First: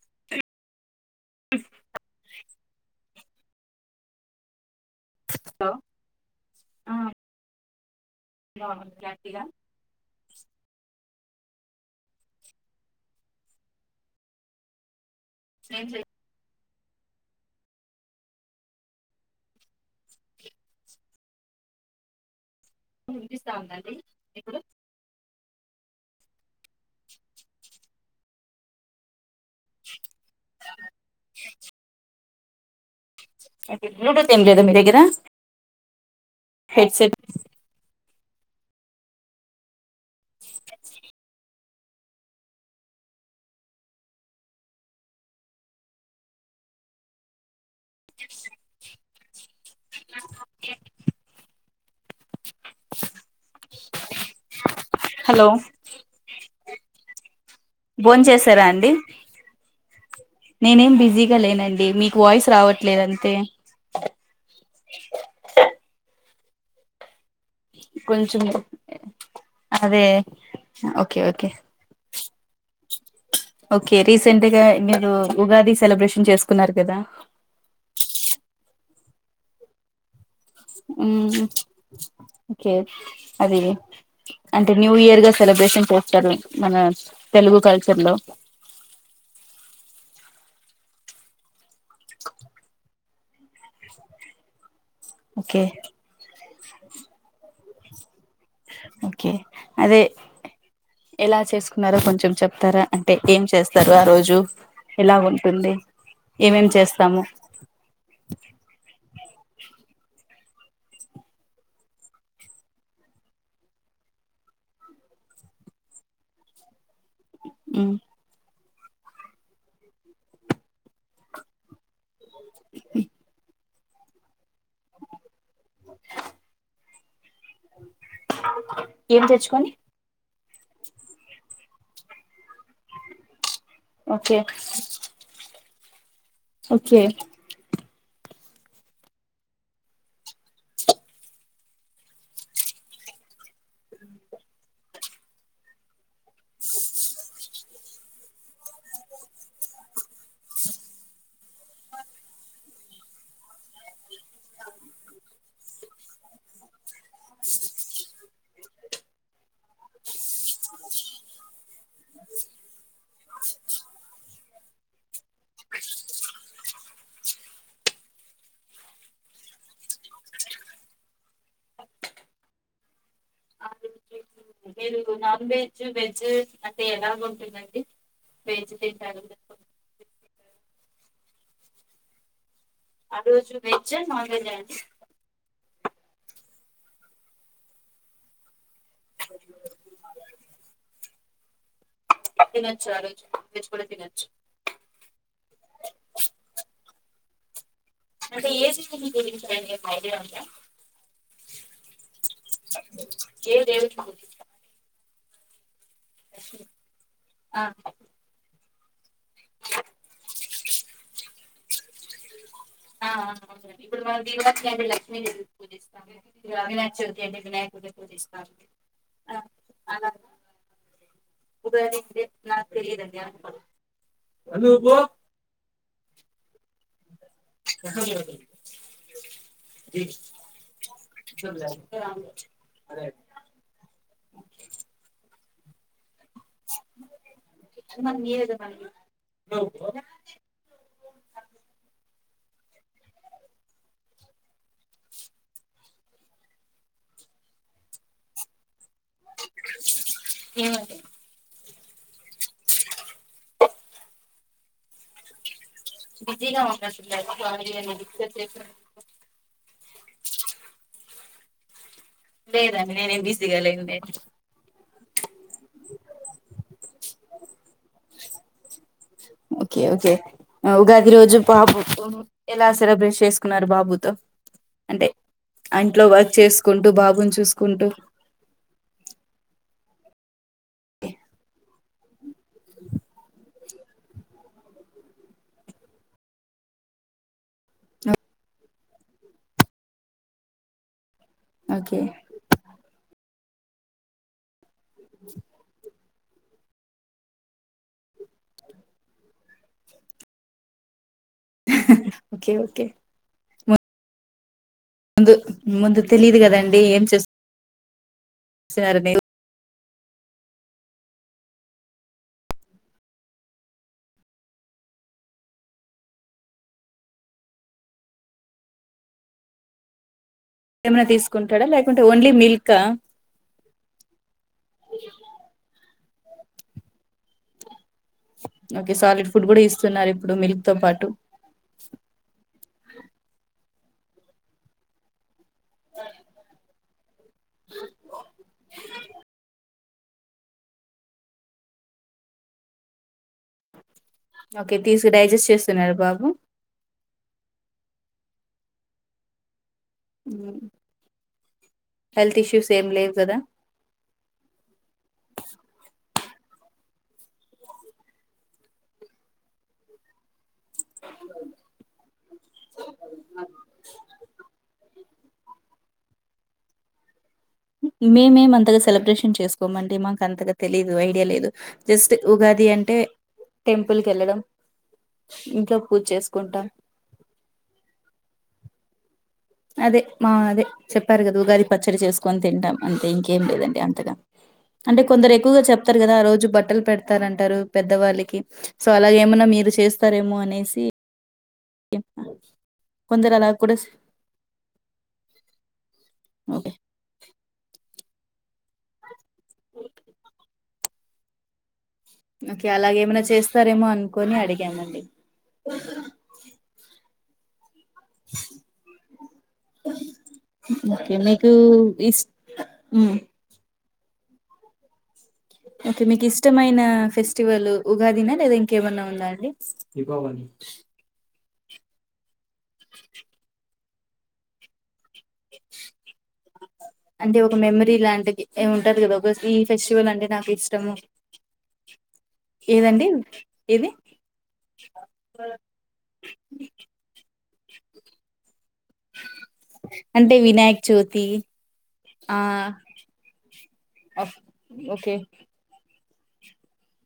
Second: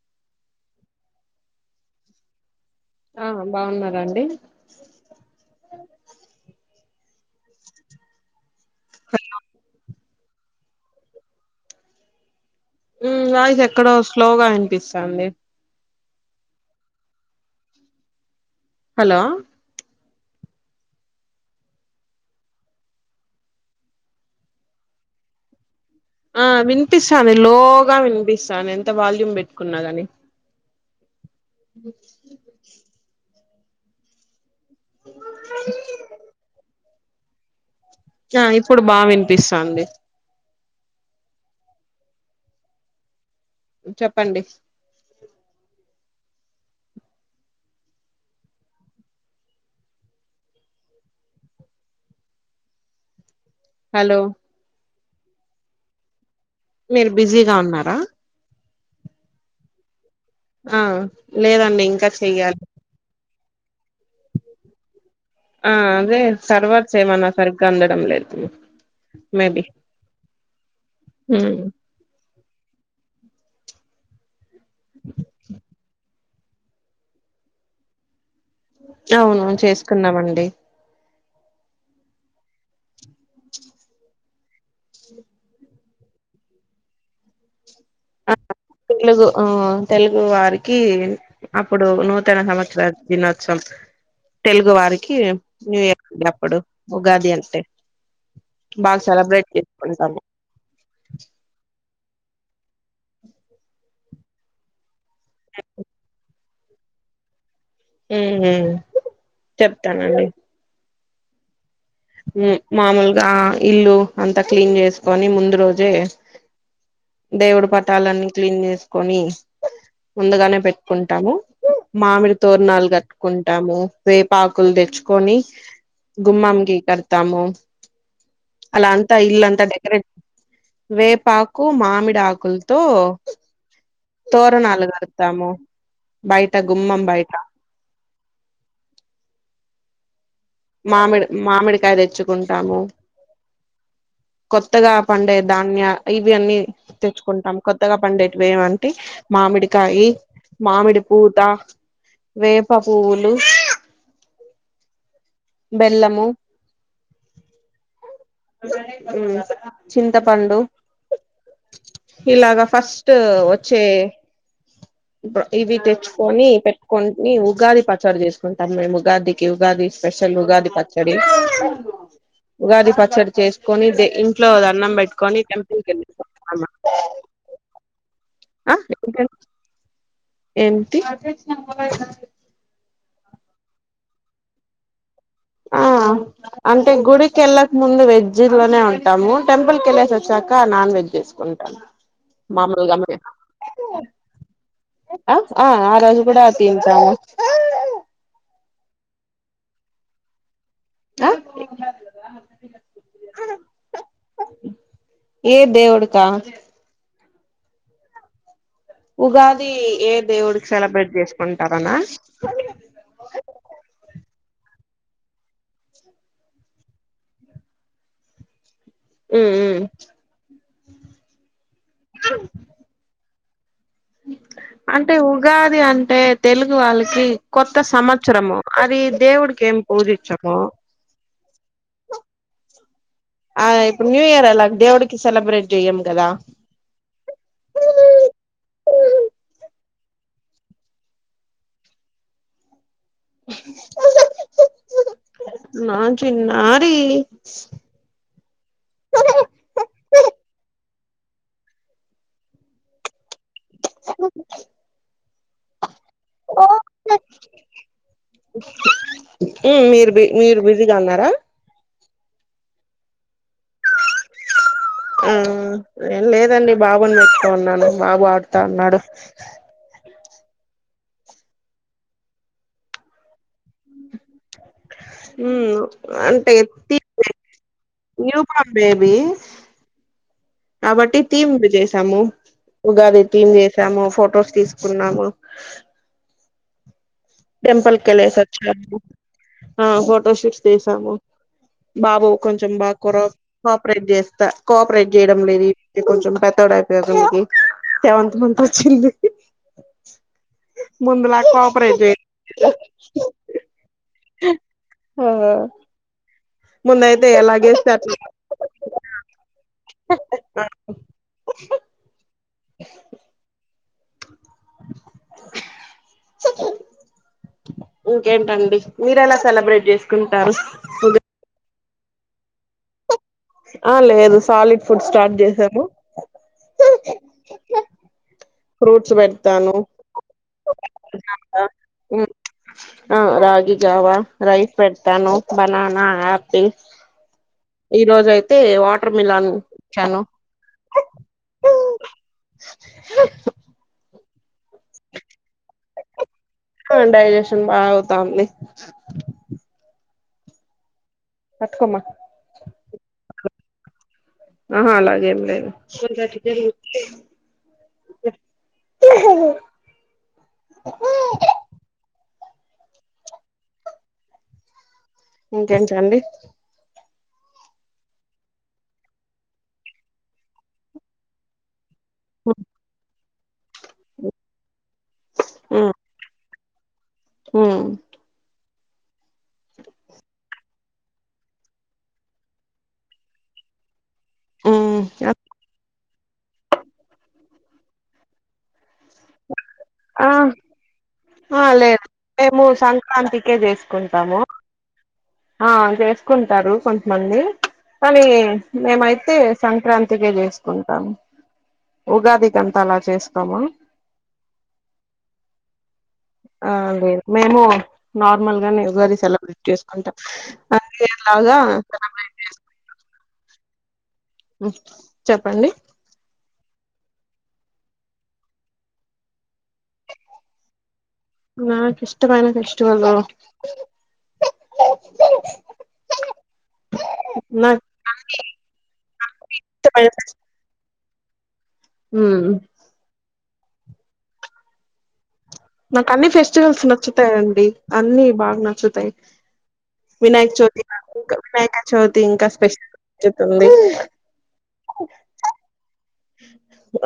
అ ఆ బాగున్నారా అండి హలో బాగున్నా మండి ఇగ ఉమ్ వాయిస్ ఎక్కడో స్లోగా వినిపిస్తాంది ఏ హలో వినిపిస్తాందా అండి ఇప్పుడు ఆ వినిపిస్తంది లోగా వినిపిస్తుంది ఎంత వాల్యూమ్ పెట్టుకున్న కానీ ఓ బ్లూటూత్ ఏం లేదు మ మీరగర హెడ్సెట్ ఆ ఇప్పుడు బాగా వినిపిస్తంంది చెప్పండి హలో హలో మీరు బిజీ కాన్ భోన్ చేసారా అండి ఆ నేనేం బిజీగా లేదండి లేనండి ఇంకా మీకు వాయిస్ చెయ్యాలి రావట్లేదుంతే ఆ అదే సర్వార్ చేయమ నా సరిగ్గా అందడం లేదు కొంచెం మేబి అదే ఓకే ఓకే ఓకే రీసెంట్గా మీరు ఉగాది సెలబ్రేషన్ చేసుకో ప్పన్నారు కదా అవునును చేసుకున్నామండి ఓకే అది కల్చర్ లో ఆ తెలుగు ఆ తెలుగు వారికి అప్పుడు నూతన సంవత్సర దినోత్ కొం తెలుగు వారికి ఓకే న్యూ ఇయర్ ఉే అప్పుడు ఉగాది అంటే బాగా ఓకే సెలబ్రేట్ అదే చేసుకుంటాము ఎలా చేసుకున్నారో కొెం కొంచెం చెప్తారా అంటే ఏం చేస్తారు ఆ రోజు ఇలా ఉంటుంది ఏమేం చేస్తాము హ చెప్తానుండి మామూలుగా ఇల్లు అంతా క్లీన్ చేసుకొని ముందు రోజే అ దేవుడి పటాలన్నీ క్లీన్ చేస్తా ని ముందుగానే పెట్టుకుంటాము మామిడి తోరణాలు కట్టుకుంటాము వేపాకులు తెచ్చుకొని గుమ్మం గ తము అలా అంత ఏం ఇల్ అంత తెచ్చుకొని డెకరేట్ వేపాకు మామిడి ఆకులతో ఓకే తోరణాలు కడతాను బయట ఓకే గుమ్మం బయటా మామిడి మామిడికాయ తెచ్చుకుంటాము అ కొత్తగా పండే ధాన్య ఇవి అన్నీ తెచ్చుకుంటాం కొత్తగా పండేటివి ఏమంటే మామిడికాయ మామిడి పూత వేప పూలు బెల్లము చింతపండు ఇలాగా ఫస్ట్ వచ్చే ఇవి తెచ్చుకొని పెట్టుకుని ఉగాది పచారు చేసుకుంటాం మేము ఉగాదికి ఉగాది స్పెషల్ ఉగాది పచ్చడి ఉగాది పచ్చడి చేసుకొని ఇంట్లో దండం మీరు పెట్టు కొనీ నాన్ టెంపుల్ వెజ్ కి వెళ్ళి వెజ్ అంటే ఎలాగ ఉంటుందండి వెజ్ ఆ తింటారు ఇకా ఏంటి అజ వెజ్ నన్ వెజ్ అండి ఆ అంటే గుడికిెళ్ళక ముందు వెజి లోనే ఉంటంది ంటాము టెంపుల్ క వెళ్ళసి వచ్చాక నాన్ వెజ్ చేసుకుంటాము తినచ్చ మామూలుగా ఆ రోజు నాన్ వెజ్ కూడా తినచూ ఆ ఆ ఆ రోజు కూడా తింటాను అంటే ఏజ [inaudible] [unintelligible] ఆ ఏ దేవుని గురించి ఏ దేవుడుకా ఆ ఉగాది ఏ దేవుడికి సెలబ్రేట్ చేసుకుంటారనా ఆ అవుం ఇప్పుడు మనం దీరలక్ష్మి అండి లక్ష్మీదేవికి పూజిస్తాము ఇ అవినాశ చవితి అండి వినాయ పూజిస్తాం ఉమ్ ఉమ్ అలా ఉగాారింది నా తెలిదనే అంటే ఉగాది అంటే తెలుగు వాళ్ళకి కొత్త సంవత్సరము అది దేవుడికి ఏం పూజించము చ అదే అ ఆ ఇప్పుడు న్యూ ఇయర్ అలా దేవుడికి సెబ్రేట్ మ నరుద మం బఓ [inaudible] నా చిన్నారి ఏమ [inaudible] బీసీగా ఉనాయి ఉనారు [inaudible] మీరు మీరు బిజీగా ఉన్నారా లేదండి నేను ఏం బిజీగలేను ఆ ఏం లేదండి బాబుని మెచ్చుకు ఉన్నాను బాబు ఆడుతా ఉన్నాడు ఓకే ఓకే ఉగాది రోజు బాబుతో ఎలా సెలబ్రేట్ చేసుకున్నారు బాబుతో అంటే అంట్లో వర్క్ చేసుకుంటూ బాబ యూ బోర్న్ బేబీ [unintelligible] కాబట్టి తింది చేసాము ఉగాది థమ్ చేసాము ఫొటోస్ తీసుకున్నాము టెంపుల్ క వెళ్ళసి వచ్చాము ఆ ఫోటోషూట్స్ తీసాము ఓకే బాబు కొంచెం బాగా కోఆపరేట్ చేస్తా కోఆపరేట్ చేయడం లేదు కొంచెం పెత్తడ అయిపోయకి సెవంత్ మంతంత్ వచ్చింది ముందులాక కాపరాేజ ఓకే ఓకే హోం ముందు ముందు తెలియదు కదండి ఏం చే ముందయితే ఎలాగేస్తే హా హహ [unintelligible] ఇంకేంటండి మీర ఎలా సెలబ్రేట్ చేసుకుం ఏమైనా తీసుకుంటాడా లేకుంటే ఓన్లీ మిల్కా ఆ లేదు సాలిడ్ ఫుడ్ స్టార్ట్ చేసాము ఓకే ఫ్రూట్స్ సాలిడ్ ఫుడ్ కూడా పెడతాను ఇస్తున్నారు ఇప్పుడు మిల్క్ తో పాటు ఆ రగి జావా రైస్ పెడతాను బనానా ఆపిల్ ఈ రోజ అయితే వాటర్ మిలాన్ చను [inaudible] ఓకే తీసుకు డైజెస్ట్ చేస్తున్నారు బాబు తంది హెల్త్ ఇష్యూస్ ఏం లేవు కదా ఆహా అలాగే ఏం లేదు అఓ ఇంకేంటియండి మేమేం అంతగా సెలబ్రేషన్ చేసుకోమండి మాకు అంతగా తెలిదు ఐడియా లేదు జస్ట్ ఉగాది అంటే టెంపుల్ కళ్ళడం ఇంట్లో పూజ చేసుకుంటాం ఉమ్ అదే మా అదే చెప్పారు కదా ఉగాది పచ్చడి చేసుకొని తింటాం అంతే ఇంకేం లేదండి అంతగా అంటే కొందరు ఎక్కువగా చెప్తారు కదా ఆ రోజు బట్టలు పెడతారంటారు పెద్దవాళ్ళకి సో అలా ఎమన్నా మీరు చేస్తారేమో ఆ అనేసి ఆ లేదు మేము కొందరు అలా సంక్రాంతికే కూడా స్ చేసుకుంటాము ఆ ఓకే. చేసుకుంటారు కొంతమంది కానీ మేమైతే సంక్రాంతికే చేసుకుంటాం నాకి అలాగేమైనా చేస్తారేమో అనుకోని అడిగామండి ఆ లేదు మేము నార్మల్ గానే ఉగాది సెలబ్ర్రిటీ చేసుకుంటాం [unintelligible] లాగా సెలబ్రట్ ఉ చెప్పండి ఇష్టమైన ఫెస్టివల్ ఉగాదిన లేదా ఇంకేమన్నా ఉందా అండి నాకు ఇష్టమైన ఫెస్టివల్ లు అంటే ఒక నాకు మెమరీ లాంటిది ఈ ఉంటది కదా ఒక ఈ ఇష్టమైన ఫెస్టివల్ అంటే నాకు ఇష్టము ఉమ్ ఏదండి ఏది నాకు అన్ని ఫెస్టివల్స్ నచ్చుతాయిండి అన్నిీ బాగా నచ్చుతాయి వినాయక చవితి [unintelligible] వినాయక చవితి ఆ! ఇంకా స్పెషల్ నచ్చుతుంది ఓకే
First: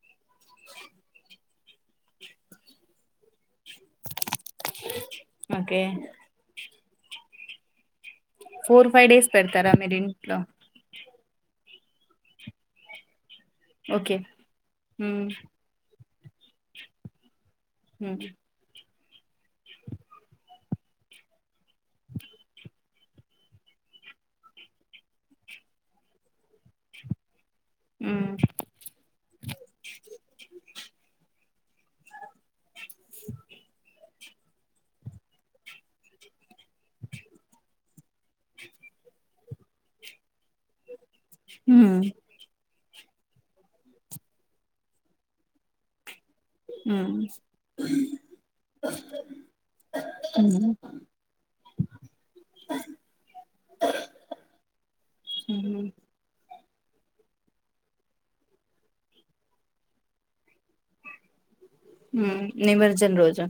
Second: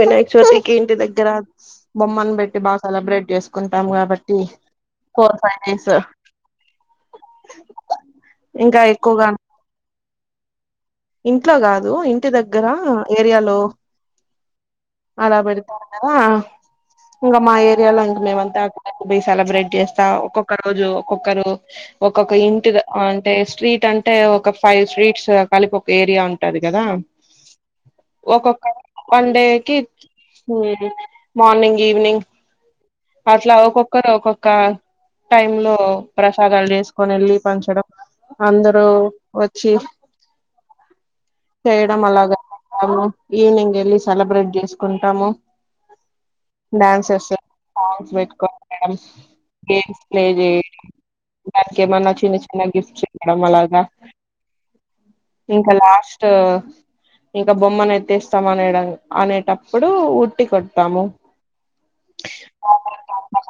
వినాయక చవితికి ఇంటి దగ్గర బొమ్మను పెట్టి బాగా సెలబ్రేట్ చేస్ కుంటాం కాబట్టి ఫోర్ ఫైవ్ ఓకే. డేస్ ఇంకా ఫోర్ ఫైవ్ ఎక్కువగా డేస్ పెడతారా మీరు ఇంట్లో ఇంట్లో కాదు ఇంటి దగ్గర ఏరియాలో ఓకే హ్మ్ అలా పెడత [unintelligible] ఇంకా మా ఏరియా లో హ్మ్ ఇంకా మేం అంతా పోయి సెలబ్రేట్ చేస్తా ఒక్కొక్క రోజు ఒక్కొక్కరు ఒక్కొక్క ఇంటి అంటే స్ట్రీట్ అంటే ఒక ఫైవ్ స్ట్రీట్స్ కలిపి ఒక ఏరియా ఉంటది కదా ఉమ్ ఒక్కొక్క వన్ డేకి హ్మ్ మార్నింగ్ ఈవినింగ్ అట్లా ఒక్కొక్కరు ఒక్కొక్క టైమ్ లో ప్రసాదాలు చేసుకొని వెళ్ళి పంచడం అందరూ వచ్చి చేయడం హ్మ్ అలాగా మ్మ్ ఈవనింగ్ వెళ్ళి సెలబ్రేట్ చేసుకుంటాము ఉమ్ డాన్సెస్ సాంగ్స్ [unintelligible] గేమ్స్ ప్లే చే హ్మ్ దానికి ఏమన్నా చిన్న చిన్న గిఫ్ట్స్ ఇవడం అలాగా ఇంకా హ్మ్ లాస్ట్ ఇంకా బొమ్మను ఎత్తేస్తాం అనేడం అనేటప్పుడు ఉట్టి కొడతాము హ్మ్ నిమజ్జనం రోజు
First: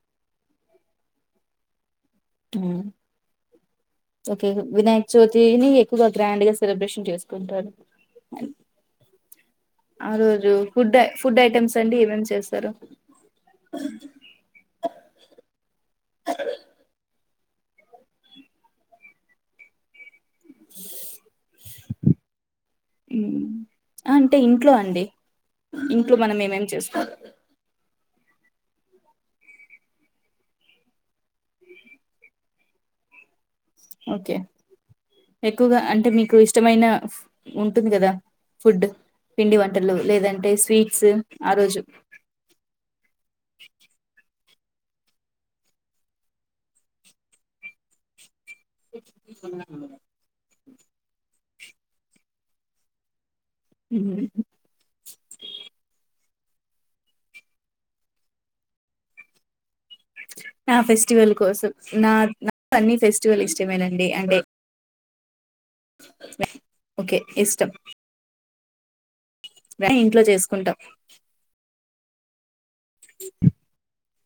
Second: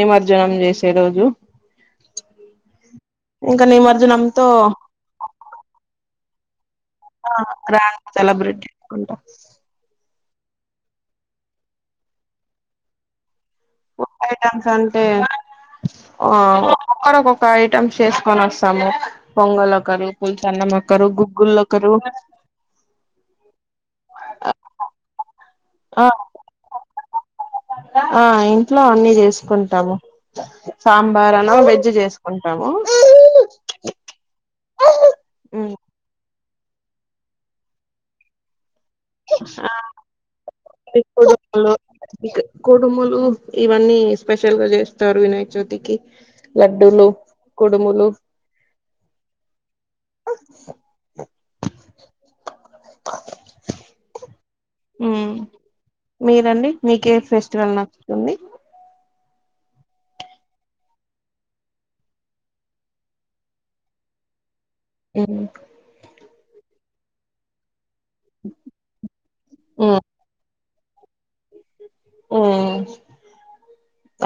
నిమర్జనం చేసే రోజు ఇంకా నిమజ్జనంతో ఓకే వినాయక చవితిని ఎక్కువగా గ్రాండ్గా సెలబ్రేషన్ చేసుకుంటారు గ్రాండ్ సెలబ్రేట్ చేసుకుంటాం ఆ రోజు రు ఫుడ్ ఫుడ్ ఐటెమ్స్ అండి ఏమేమి చేస్తారు ఫుడ్ ఐటమ్స్ అంటే ఆ ఒ ఒకక్కరుక్కొక్క ఐటమ్స్ చేసుకొని వస్తాము పొంగల్ ఒకరు పోల్సనా మా క గుగగల్ లో హ్మ్ అంటే ఇంట్లో అండి ఇంట్లో మనం ఏమేం చేసుకోాలం ఆ ఇంట్లో అన్ని చేసుకుంటాము సాంబార్ అన వెజ్ చేసుకుంటా కమ ఓకే ఎక్కువగా అంటే మీకు ఇష్టమైన ఉంటుంది కదా ఫుడ్ పిండి వంటలు లేదంటే స్వీట్స్ ఆ ఆడులు రోజు ఇ కొడుములు ఇవన్నీ స్పెషల్ గా చేస్తారు వినాయక చవితికి లడ్డులు కుడుములు న్నా ఉ మీరండి మీకే ఫెస్టివల్ నచ్చుతుంది నా ఫెస్టివల్ కోసం నా నాకు అన్ని ఫెస్టివల్ ఇష్టమేనండి అంటే అ ఓకే ఇష్టం ఇంట్లో చేసుకుంటాం ఆ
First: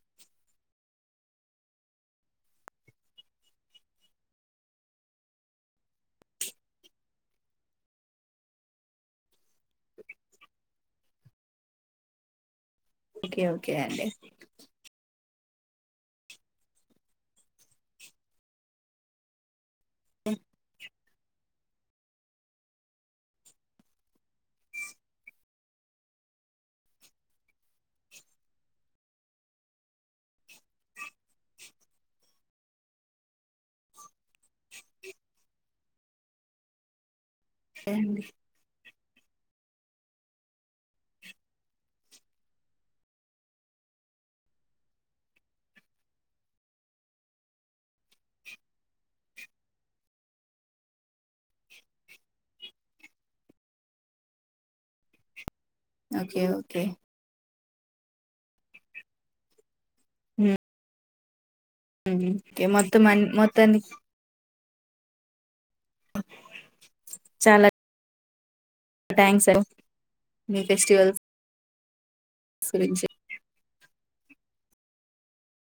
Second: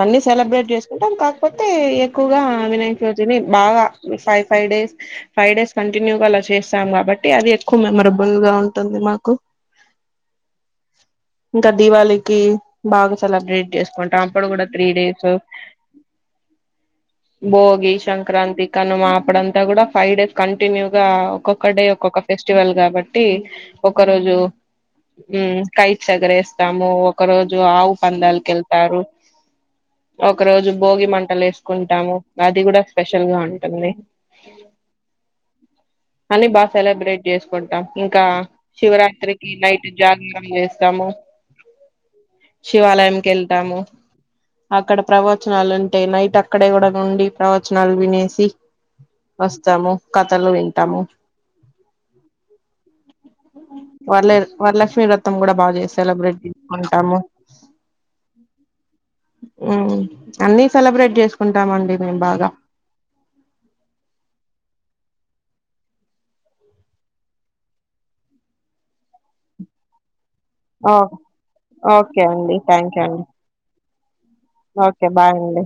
అన్ని సెలబ్రేట్ చేసుకుంటాం కాకపోతే ఎక్కువగా వినాయక రోజుని బాగా five five days five days కంటిన్యూగా అలా చేస్తాం కాబట్టి అది ఎక్కువ మెమరబుల్ గా ఉంటుంది మాకు ఇంకా దీవళికి బాగా ఓకే సెలబ్రేట్ ఓకే అండి చేసుకుంటాం అప్పుడు కూడా త్రీ డేస్ భోగి సంక్రాంతి కనుమా అప్పుడు అంతా కూడా ఫైవ్ డేస్ కంటిన్యూగా ఒక్కొక్క డే ఒక్కొక్క ఫెస్టివల్ కాబట్టి ఒక రోజు ఉ కైట్స్ రేస్తాము ఒక రోజు ఆవు పందాలక వెళ్తారు ఒక రోజు భోగి మంటలు వేసుకుంటాము అది కూడా స్పెషల్ గా ఉంటుంది అని బా సెలబ్రిటీ చేసుకుంటాం ఓకే ఇంకా అండి శివరాత్రికి నైట్ జాగరం చేస్తాము శివాలయంకి వెళ్తాము అక్కడ ప్రవచనాలు అంటే నైట్ అక్కడే కూడా ఉండి ప్రవచనాలు వినేసి వస్తాము కథలు వింటాము వరల వరలక్ష్మి వ్రతం కూడా బాగా ఓకే ఓకే సెలబ్రేట్ంటాము ఉమ్, అన్నిీ సెలబ్రేట్ చేస్త ఓకే మొత్తం మొత్తాన్ని చాలా థ్యాంక్స్ స మీ ఓ ఫెస్టివల్స్ ఓకే అండి థ్యాంక్ యూ గురించి అండి ఓకే అండి